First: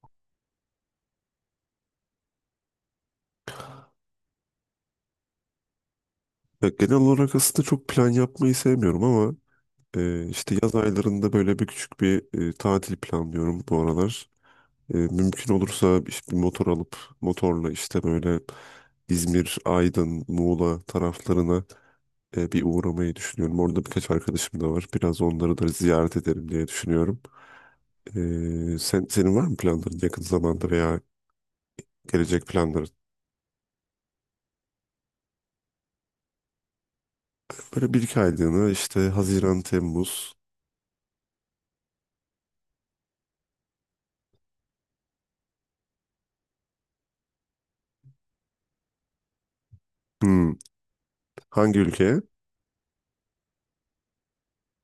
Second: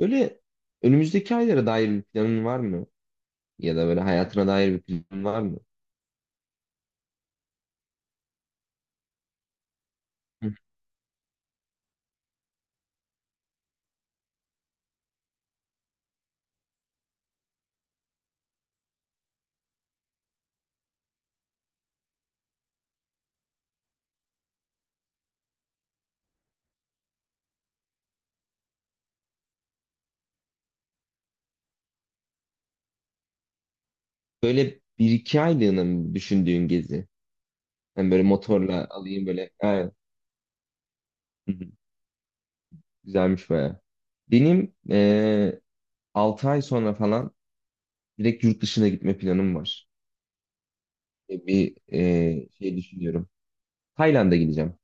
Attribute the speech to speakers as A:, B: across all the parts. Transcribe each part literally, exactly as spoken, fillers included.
A: Öyle önümüzdeki aylara dair bir planın var mı? Ya da böyle hayatına dair bir planın var mı?
B: Ya genel olarak aslında çok plan yapmayı sevmiyorum ama e,
A: Hı.
B: işte yaz aylarında böyle bir küçük bir e, tatil planlıyorum bu aralar. E, mümkün olursa işte bir motor alıp motorla işte böyle İzmir, Aydın, Muğla taraflarına e, bir uğramayı düşünüyorum. Orada birkaç arkadaşım da var. Biraz onları da ziyaret ederim diye düşünüyorum. E, sen, senin var mı planların yakın zamanda veya gelecek planların?
A: Böyle bir iki aylığına mı düşündüğün gezi?
B: Böyle bir
A: Yani
B: iki
A: böyle
B: aylığına
A: motorla
B: işte
A: alayım böyle.
B: Haziran,
A: Aynen.
B: Temmuz.
A: Hı hı. Güzelmiş baya. Benim eee altı ay sonra falan direkt yurt dışına gitme planım var.
B: Hmm,
A: E, Bir
B: Hangi ülkeye?
A: eee, şey düşünüyorum. Tayland'a gideceğim.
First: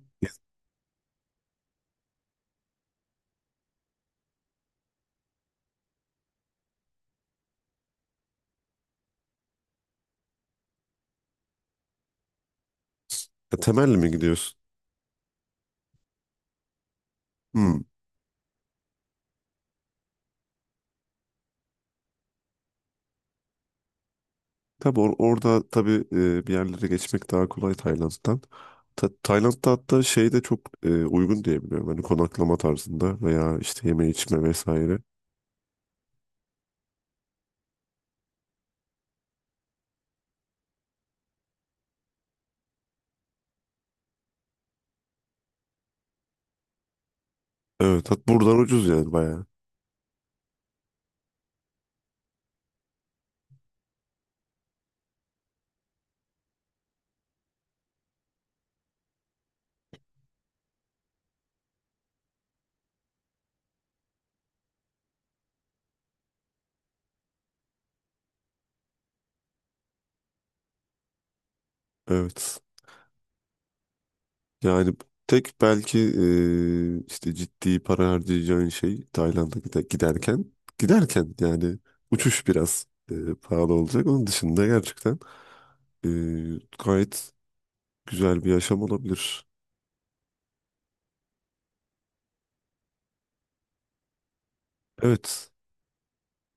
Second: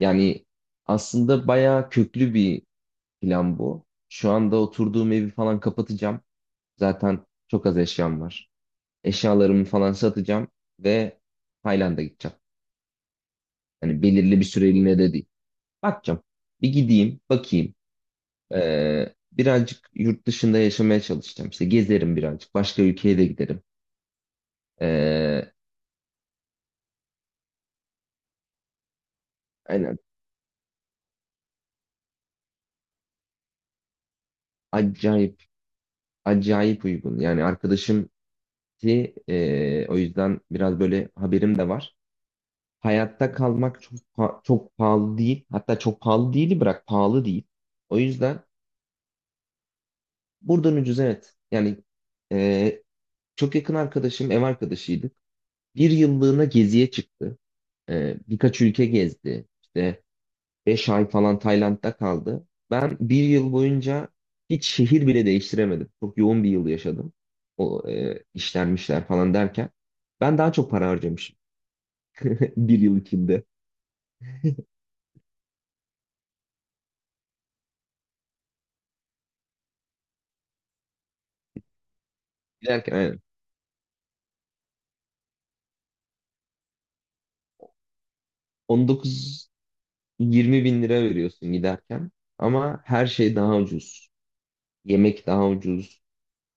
A: Yani aslında baya köklü bir plan bu. Şu anda oturduğum evi falan kapatacağım. Zaten çok az eşyam var. Eşyalarımı falan satacağım ve Tayland'a gideceğim.
B: E, temelli
A: Hani
B: mi
A: belirli bir
B: gidiyorsun?
A: süreliğine de değil. Bakacağım. Bir gideyim, bakayım.
B: Hmm.
A: Ee, birazcık yurt dışında yaşamaya çalışacağım. İşte gezerim birazcık. Başka ülkeye de giderim.
B: Tabii or-
A: Ee,
B: orada tabii, e, bir yerlere geçmek daha kolay Tayland'dan. Ta- Tayland'da
A: aynen.
B: hatta şey de çok e, uygun diye biliyorum. Hani konaklama tarzında veya işte yeme içme vesaire.
A: Acayip, acayip uygun. Yani arkadaşım ki e, o yüzden biraz böyle haberim de var. Hayatta kalmak çok pa- çok pahalı değil. Hatta çok pahalı değil, bırak pahalı değil. O
B: Evet, hat
A: yüzden
B: buradan ucuz yani bayağı.
A: buradan ucuz, evet. Yani e, çok yakın arkadaşım, ev arkadaşıydık. Bir yıllığına geziye çıktı. Ee, birkaç ülke gezdi. İşte beş ay falan Tayland'da kaldı. Ben bir yıl boyunca hiç şehir bile değiştiremedim. Çok yoğun bir yıl yaşadım. O e, işlenmişler falan derken. Ben daha çok para harcamışım.
B: Evet.
A: Bir yıl içinde.
B: Yani tek belki, e, işte ciddi para harcayacağın şey Tayland'a gide- giderken giderken yani uçuş biraz,
A: Giderken
B: e,
A: aynen.
B: pahalı olacak. Onun dışında gerçekten, e, gayet güzel bir yaşam olabilir.
A: on dokuz yirmi bin lira veriyorsun giderken. Ama her şey daha ucuz. Yemek daha
B: Evet.
A: ucuz.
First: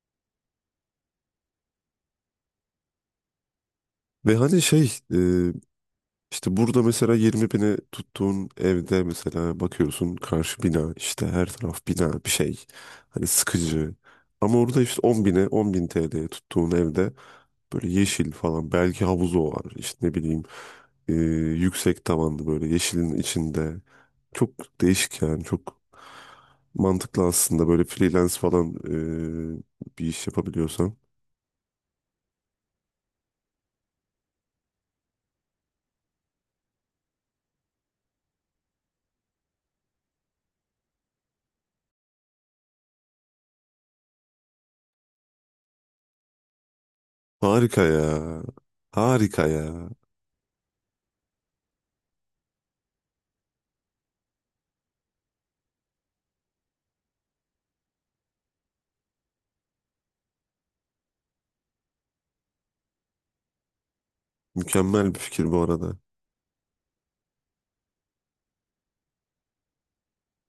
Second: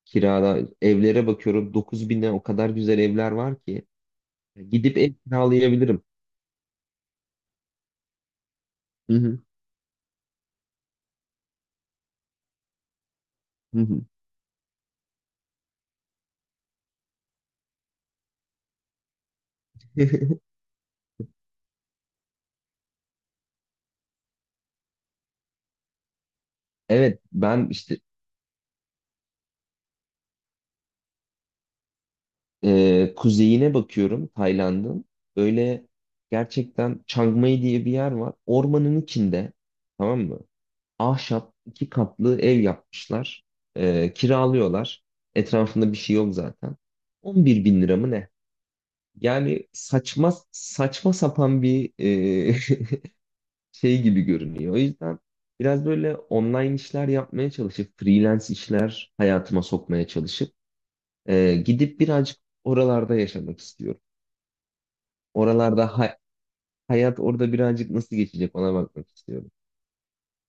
A: Kirada evlere bakıyorum, dokuz bine o kadar güzel evler var ki.
B: Ve hani şey,
A: Gidip ev
B: e,
A: kiralayabilirim.
B: işte burada mesela yirmi bine tuttuğun evde
A: Hı hı,
B: mesela bakıyorsun karşı bina, işte her taraf bina bir şey, hani
A: hı
B: sıkıcı.
A: hı.
B: Ama orada işte on bine on bin T L'ye tuttuğun evde böyle yeşil falan belki havuzu var, işte ne bileyim, e, yüksek tavanlı böyle yeşilin içinde çok değişik yani çok
A: Evet,
B: mantıklı aslında
A: ben
B: böyle
A: işte
B: freelance falan, e, bir iş yapabiliyorsan.
A: e, kuzeyine bakıyorum Tayland'ın. Öyle gerçekten Chiang Mai diye bir yer var. Ormanın içinde, tamam mı? Ahşap iki katlı ev yapmışlar. E, kiralıyorlar. Etrafında bir şey yok zaten. On bir
B: Harika
A: bin lira
B: ya,
A: mı ne?
B: harika
A: Yani
B: ya,
A: saçma saçma sapan bir e, şey gibi görünüyor. O yüzden biraz böyle online işler yapmaya çalışıp, freelance işler hayatıma sokmaya çalışıp e, gidip birazcık oralarda yaşamak istiyorum.
B: mükemmel bir fikir bu
A: Oralarda
B: arada.
A: hay- hayat orada birazcık nasıl geçecek, ona bakmak istiyorum.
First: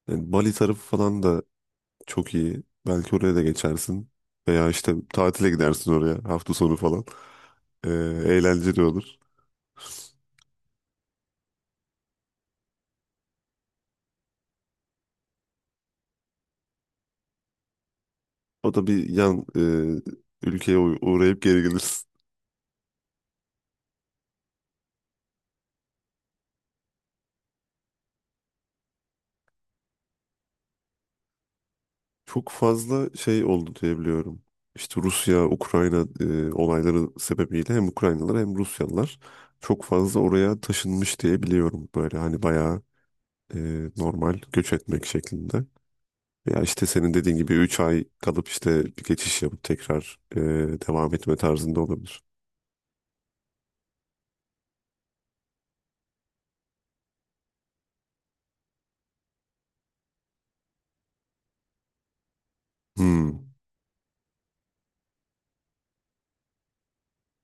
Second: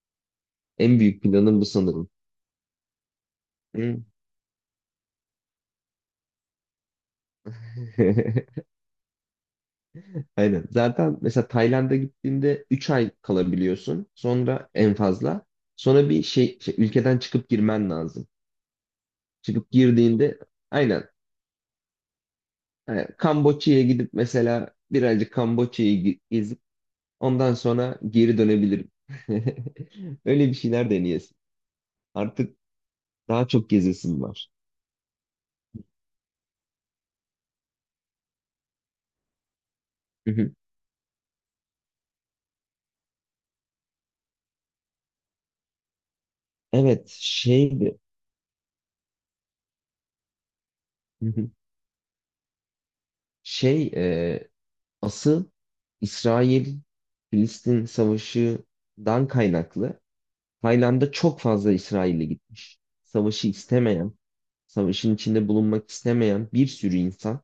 B: Yani Bali tarafı
A: En
B: falan
A: büyük
B: da
A: planım bu sanırım.
B: çok iyi. Belki oraya da
A: Hı.
B: geçersin. Veya işte tatile gidersin oraya hafta sonu falan. Ee, Eğlenceli olur.
A: Aynen. Zaten mesela Tayland'a gittiğinde üç ay kalabiliyorsun. Sonra en fazla. Sonra bir şey, şey, ülkeden çıkıp girmen lazım.
B: O da bir yan, e,
A: Çıkıp girdiğinde
B: ülkeye uğ-
A: aynen.
B: uğrayıp geri gelirsin.
A: Hani Kamboçya'ya gidip mesela birazcık Kamboçya'yı ge- gezip ondan sonra geri dönebilirim. Öyle bir şeyler deneyesin.
B: Çok
A: Artık
B: fazla şey
A: daha çok
B: oldu
A: gezesim
B: diyebiliyorum.
A: var.
B: İşte Rusya, Ukrayna e, olayları sebebiyle hem Ukraynalılar hem Rusyalılar çok fazla
A: Hı hı.
B: oraya taşınmış diye biliyorum. Böyle hani bayağı e, normal göç etmek şeklinde. Ya işte
A: Evet,
B: senin dediğin gibi üç
A: şeydi.
B: ay kalıp işte bir geçiş yapıp tekrar e, devam
A: Hı
B: etme
A: hı.
B: tarzında olabilir.
A: Şey, e, asıl İsrail-Filistin savaşından kaynaklı Tayland'a çok fazla İsrail'e gitmiş. Savaşı
B: Hmm.
A: istemeyen, savaşın içinde bulunmak istemeyen bir sürü insan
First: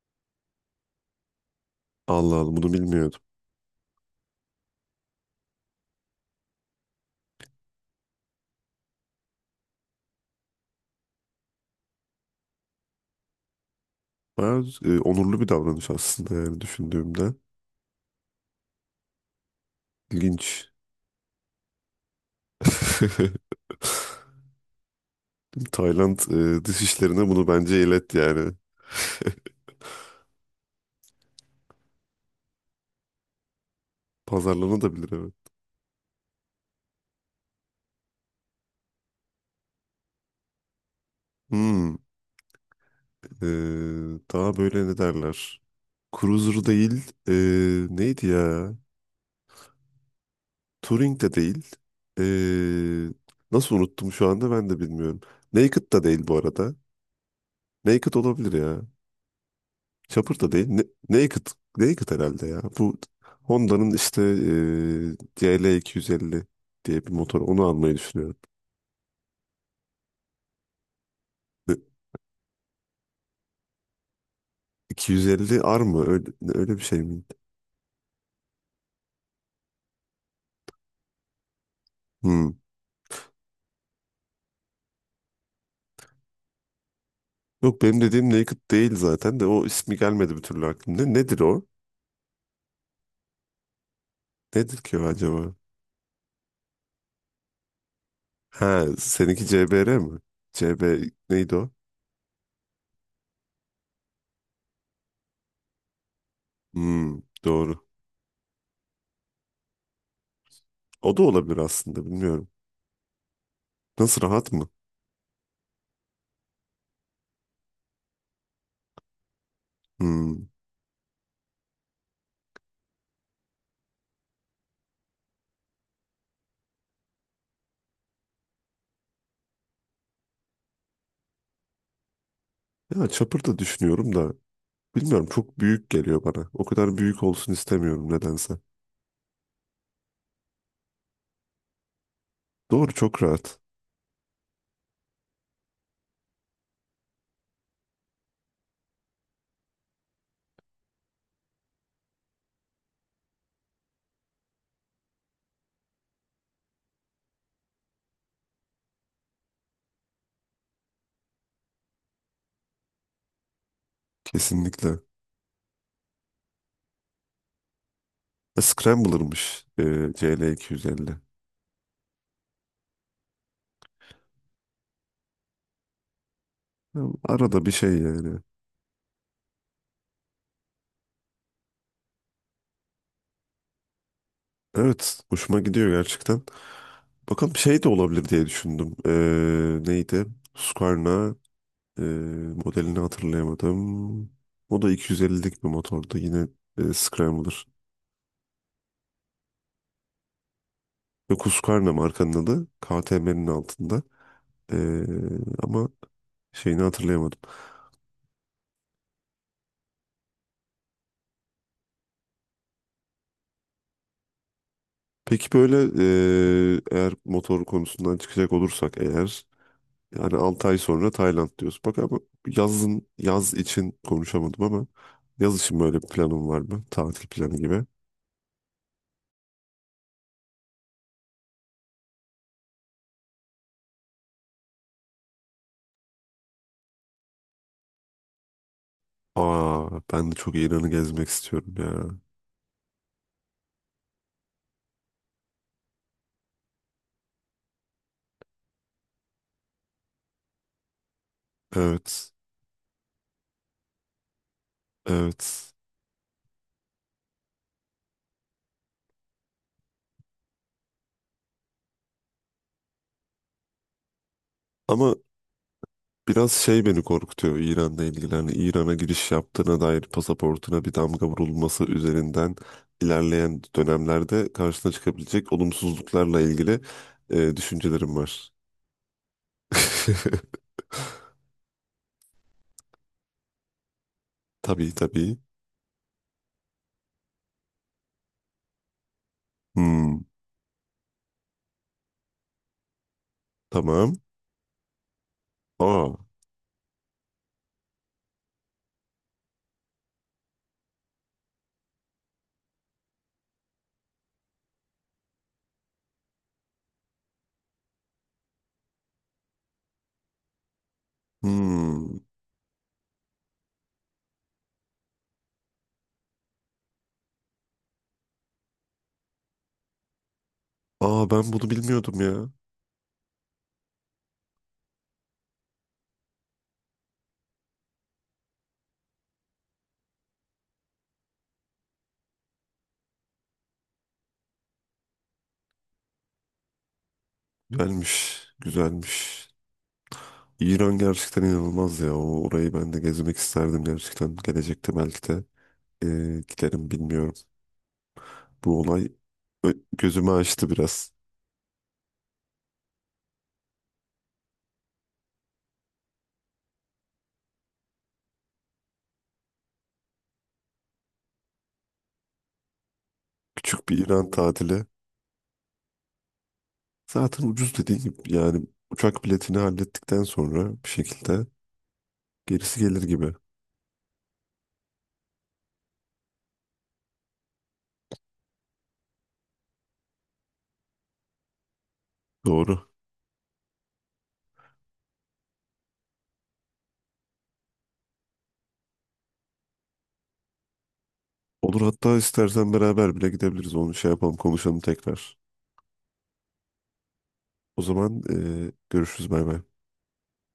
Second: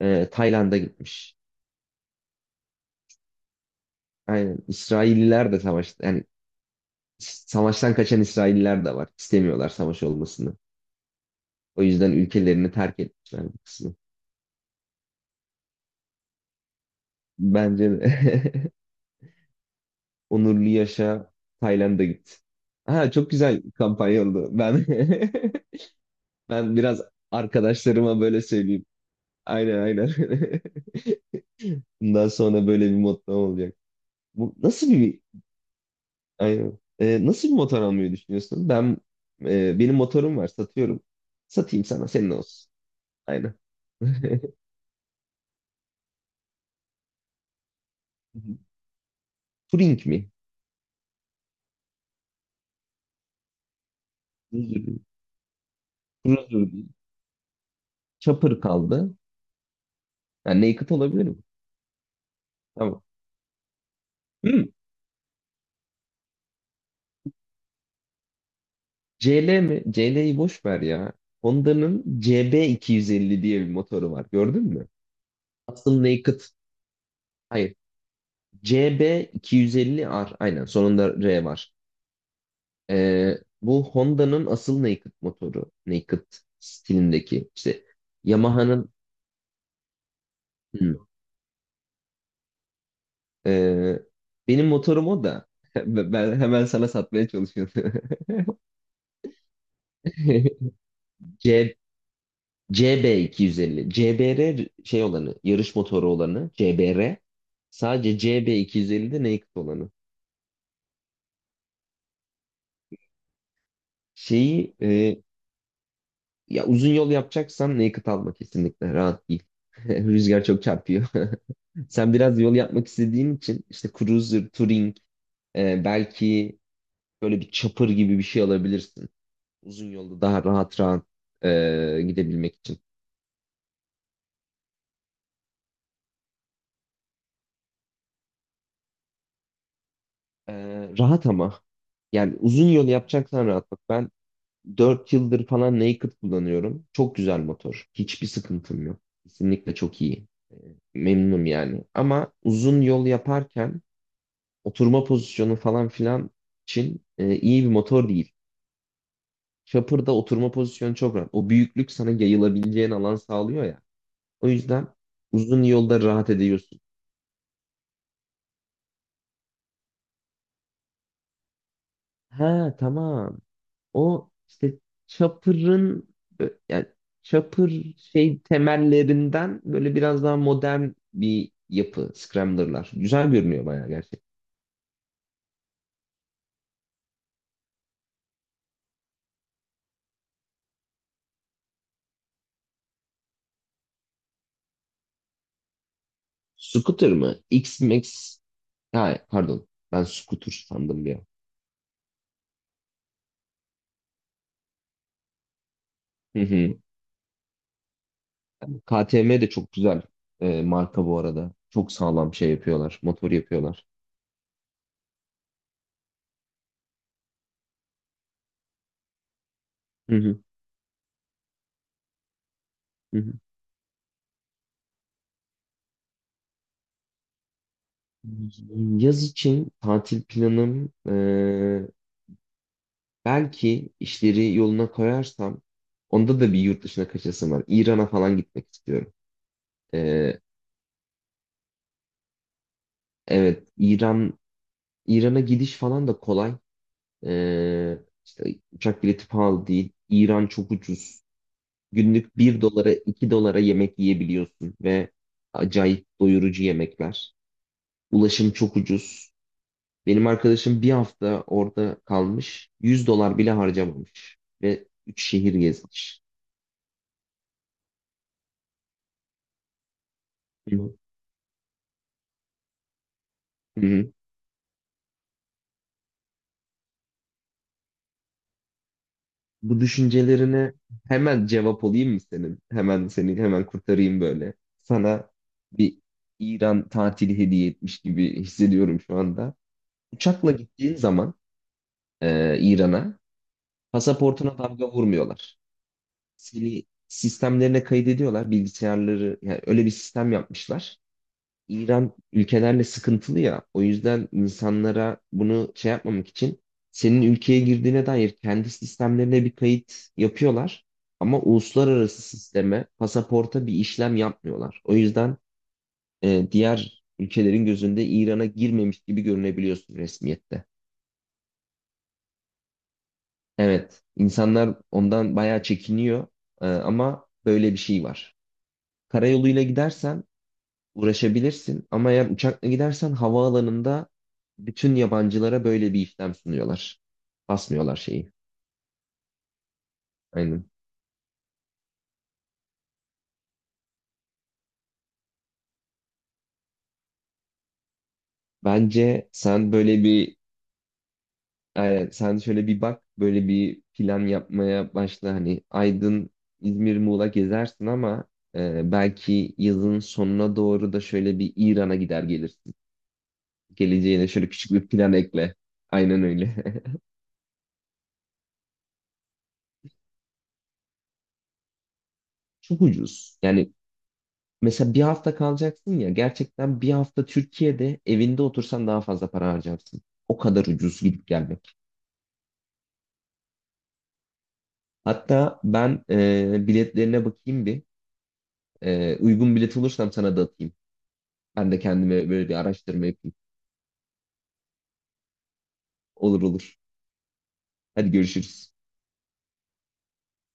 A: e, Tayland'a gitmiş.
B: Allah Allah, bunu bilmiyordum.
A: Aynen. İsrailliler de savaş, yani savaştan kaçan İsrailliler de var. İstemiyorlar savaş olmasını. O yüzden ülkelerini terk etmişler bu kısmı.
B: Bayağı e, onurlu bir davranış aslında yani düşündüğümde.
A: Bence de.
B: İlginç.
A: Onurlu yaşa, Tayland'a git. Ha, çok güzel kampanya oldu. Ben
B: Tayland e,
A: ben
B: dış
A: biraz
B: işlerine bunu bence ilet
A: arkadaşlarıma böyle
B: yani.
A: söyleyeyim. Aynen, aynen. Bundan sonra böyle bir motto olacak. Bu nasıl
B: Pazarlanabilir,
A: bir,
B: evet.
A: aynen. Ee, nasıl bir motor almayı düşünüyorsun? Ben e, benim motorum var, satıyorum. Satayım,
B: Hmm.
A: sana senin olsun.
B: E,
A: Aynen.
B: Daha böyle ne derler? Cruiser değil. E, neydi ya?
A: Turing mi?
B: Turing de değil. Ee, Nasıl unuttum şu anda ben de
A: Cruiser
B: bilmiyorum. Naked da değil bu
A: Cruiser
B: arada.
A: değil.
B: Naked olabilir
A: Chopper
B: ya.
A: kaldı.
B: Chopper da
A: Yani
B: değil. Ne-
A: Naked olabilir mi?
B: Naked. Naked herhalde ya. Bu
A: Tamam.
B: Honda'nın işte,
A: Hmm.
B: ee, C L iki yüz elli diye bir motor. Onu almayı düşünüyorum.
A: C L mi? C L'yi boş ver ya.
B: Ne-
A: Honda'nın C B iki yüz elli diye bir motoru var. Gördün mü?
B: 250 R
A: Custom
B: mı? Öyle,
A: Naked.
B: öyle bir şey mi?
A: Hayır. C B iki yüz elli R. Aynen. Sonunda R var.
B: Hmm.
A: Ee, Bu Honda'nın asıl Naked motoru. Naked stilindeki.
B: Yok,
A: İşte
B: benim dediğim Naked
A: Yamaha'nın.
B: değil zaten de o ismi gelmedi bir türlü
A: Hmm.
B: aklımda. Nedir o?
A: Ee, Benim
B: Nedir ki o
A: motorum o da.
B: acaba?
A: Ben hemen sana satmaya çalışıyorum.
B: Ha, seninki C B R mi? C B neydi o?
A: C, CB250. C B R şey olanı, yarış motoru olanı. C B R.
B: Hmm, doğru.
A: Sadece C B, C B iki yüz ellide naked olanı.
B: O da olabilir aslında, bilmiyorum. Nasıl, rahat mı?
A: Şeyi e, ya, uzun yol yapacaksan naked alma kesinlikle. Rahat değil. Rüzgar
B: Hmm.
A: çok çarpıyor. Sen biraz yol yapmak istediğin için işte Cruiser, Touring, e, belki böyle bir chopper gibi bir şey alabilirsin. Uzun yolda daha rahat rahat e, gidebilmek için.
B: Ya çapır da düşünüyorum da bilmiyorum, çok büyük geliyor bana. O kadar büyük olsun istemiyorum nedense.
A: E, Rahat ama. Yani uzun yol
B: Doğru, çok
A: yapacaksan
B: rahat.
A: rahat. Bak, ben dört yıldır falan Naked kullanıyorum. Çok güzel motor. Hiçbir sıkıntım yok. Kesinlikle çok iyi. Memnunum yani. Ama uzun yol yaparken oturma pozisyonu falan filan için e, iyi bir motor değil. Chopper'da oturma pozisyonu çok rahat. O büyüklük sana yayılabileceğin alan sağlıyor ya. O yüzden
B: Kesinlikle.
A: uzun yolda rahat ediyorsun.
B: E, Scrambler'mış, e, C L iki yüz elli.
A: Ha, tamam. O işte Chopper'ın ö- yani
B: Ya, arada bir
A: Chopper
B: şey yani.
A: şey temellerinden böyle biraz daha modern bir yapı Scrambler'lar. Güzel görünüyor bayağı gerçekten.
B: Evet, hoşuma gidiyor gerçekten. Bakalım, şey de olabilir diye düşündüm. E, neydi? Husqvarna e, modelini hatırlayamadım. O da iki yüz ellilik bir motordu. Yine e,
A: Scooter mı?
B: Scrambler.
A: X-Max. Ha, pardon. Ben Scooter sandım bir an.
B: Ve Kuskarna markanın adı K T M'nin altında. Ee, Ama
A: Hı hı.
B: şeyini hatırlayamadım.
A: K T M de çok güzel e, marka bu arada. Çok sağlam şey yapıyorlar. Motor yapıyorlar.
B: Peki böyle, eee, eğer motor konusundan çıkacak olursak eğer
A: Hı
B: yani
A: hı.
B: altı ay sonra Tayland diyoruz. Bak ama yazın,
A: Hı hı.
B: yaz için konuşamadım ama yaz için böyle bir planım var mı? Tatil planı gibi.
A: Yaz için tatil planım, e, belki işleri yoluna koyarsam onda da bir yurt dışına kaçasım var. İran'a falan gitmek istiyorum.
B: Aa, ben de
A: Ee,
B: çok İran'ı gezmek istiyorum ya.
A: evet, İran İran'a gidiş falan da kolay. Ee, işte uçak bileti pahalı değil. İran çok ucuz.
B: Evet.
A: Günlük bir dolara, iki dolara yemek yiyebiliyorsun ve
B: Evet.
A: acayip doyurucu yemekler. Ulaşım çok ucuz. Benim arkadaşım bir hafta orada kalmış. Yüz dolar bile harcamamış ve
B: Ama
A: üç şehir gezmiş.
B: biraz şey beni korkutuyor İran'la ilgili. Hani İran'a giriş yaptığına dair pasaportuna bir
A: Hı
B: damga vurulması üzerinden ilerleyen
A: hı.
B: dönemlerde karşına çıkabilecek olumsuzluklarla ilgili e, düşüncelerim var.
A: Bu düşüncelerine hemen cevap olayım mı senin? Hemen seni hemen kurtarayım böyle.
B: Tabii,
A: Sana
B: tabii.
A: bir İran tatili hediye etmiş gibi hissediyorum şu anda.
B: Hmm,
A: Uçakla gittiğin zaman e, İran'a
B: tamam.
A: pasaportuna damga vurmuyorlar.
B: Aa,
A: Seni sistemlerine kaydediyorlar. Bilgisayarları, yani öyle bir sistem yapmışlar. İran ülkelerle sıkıntılı ya. O yüzden insanlara bunu şey yapmamak için senin ülkeye girdiğine dair kendi sistemlerine bir kayıt yapıyorlar. Ama
B: hmm.
A: uluslararası sisteme, pasaporta bir işlem yapmıyorlar. O yüzden e, diğer ülkelerin gözünde İran'a girmemiş gibi görünebiliyorsun resmiyette.
B: Aa, ben bunu bilmiyordum ya.
A: Evet, insanlar ondan bayağı çekiniyor. E, ama böyle bir şey var. Karayoluyla gidersen uğraşabilirsin ama eğer uçakla gidersen havaalanında bütün yabancılara böyle bir işlem sunuyorlar. Basmıyorlar şeyi.
B: Güzelmiş, güzelmiş.
A: Aynen.
B: İran gerçekten inanılmaz ya. O, orayı ben de gezmek isterdim gerçekten. Gelecekte belki de, e, giderim bilmiyorum. Bu olay
A: Bence sen
B: Ö-
A: böyle
B: gözümü
A: bir,
B: açtı biraz.
A: aynen, sen şöyle bir bak, böyle bir plan yapmaya başla. Hani Aydın, İzmir, Muğla gezersin ama e, belki yazın sonuna doğru da şöyle bir İran'a gider gelirsin.
B: Küçük bir
A: Geleceğine
B: İran
A: şöyle küçük
B: tatili.
A: bir plan ekle. Aynen öyle.
B: Zaten ucuz, dediğin gibi yani uçak biletini hallettikten sonra bir şekilde gerisi
A: Çok
B: gelir gibi.
A: ucuz. Yani mesela bir hafta kalacaksın ya, gerçekten bir hafta Türkiye'de evinde otursan daha fazla para harcarsın. O kadar ucuz gidip gelmek.
B: Doğru.
A: Hatta ben e, biletlerine bakayım bir. E, uygun bilet olursam sana da atayım. Ben de
B: Olur, hatta
A: kendime böyle bir
B: istersen
A: araştırma
B: beraber bile
A: yapayım.
B: gidebiliriz. Onu şey yapalım, konuşalım tekrar.
A: Olur, olur.
B: O
A: Hadi
B: zaman, e,
A: görüşürüz.
B: görüşürüz, bay bay.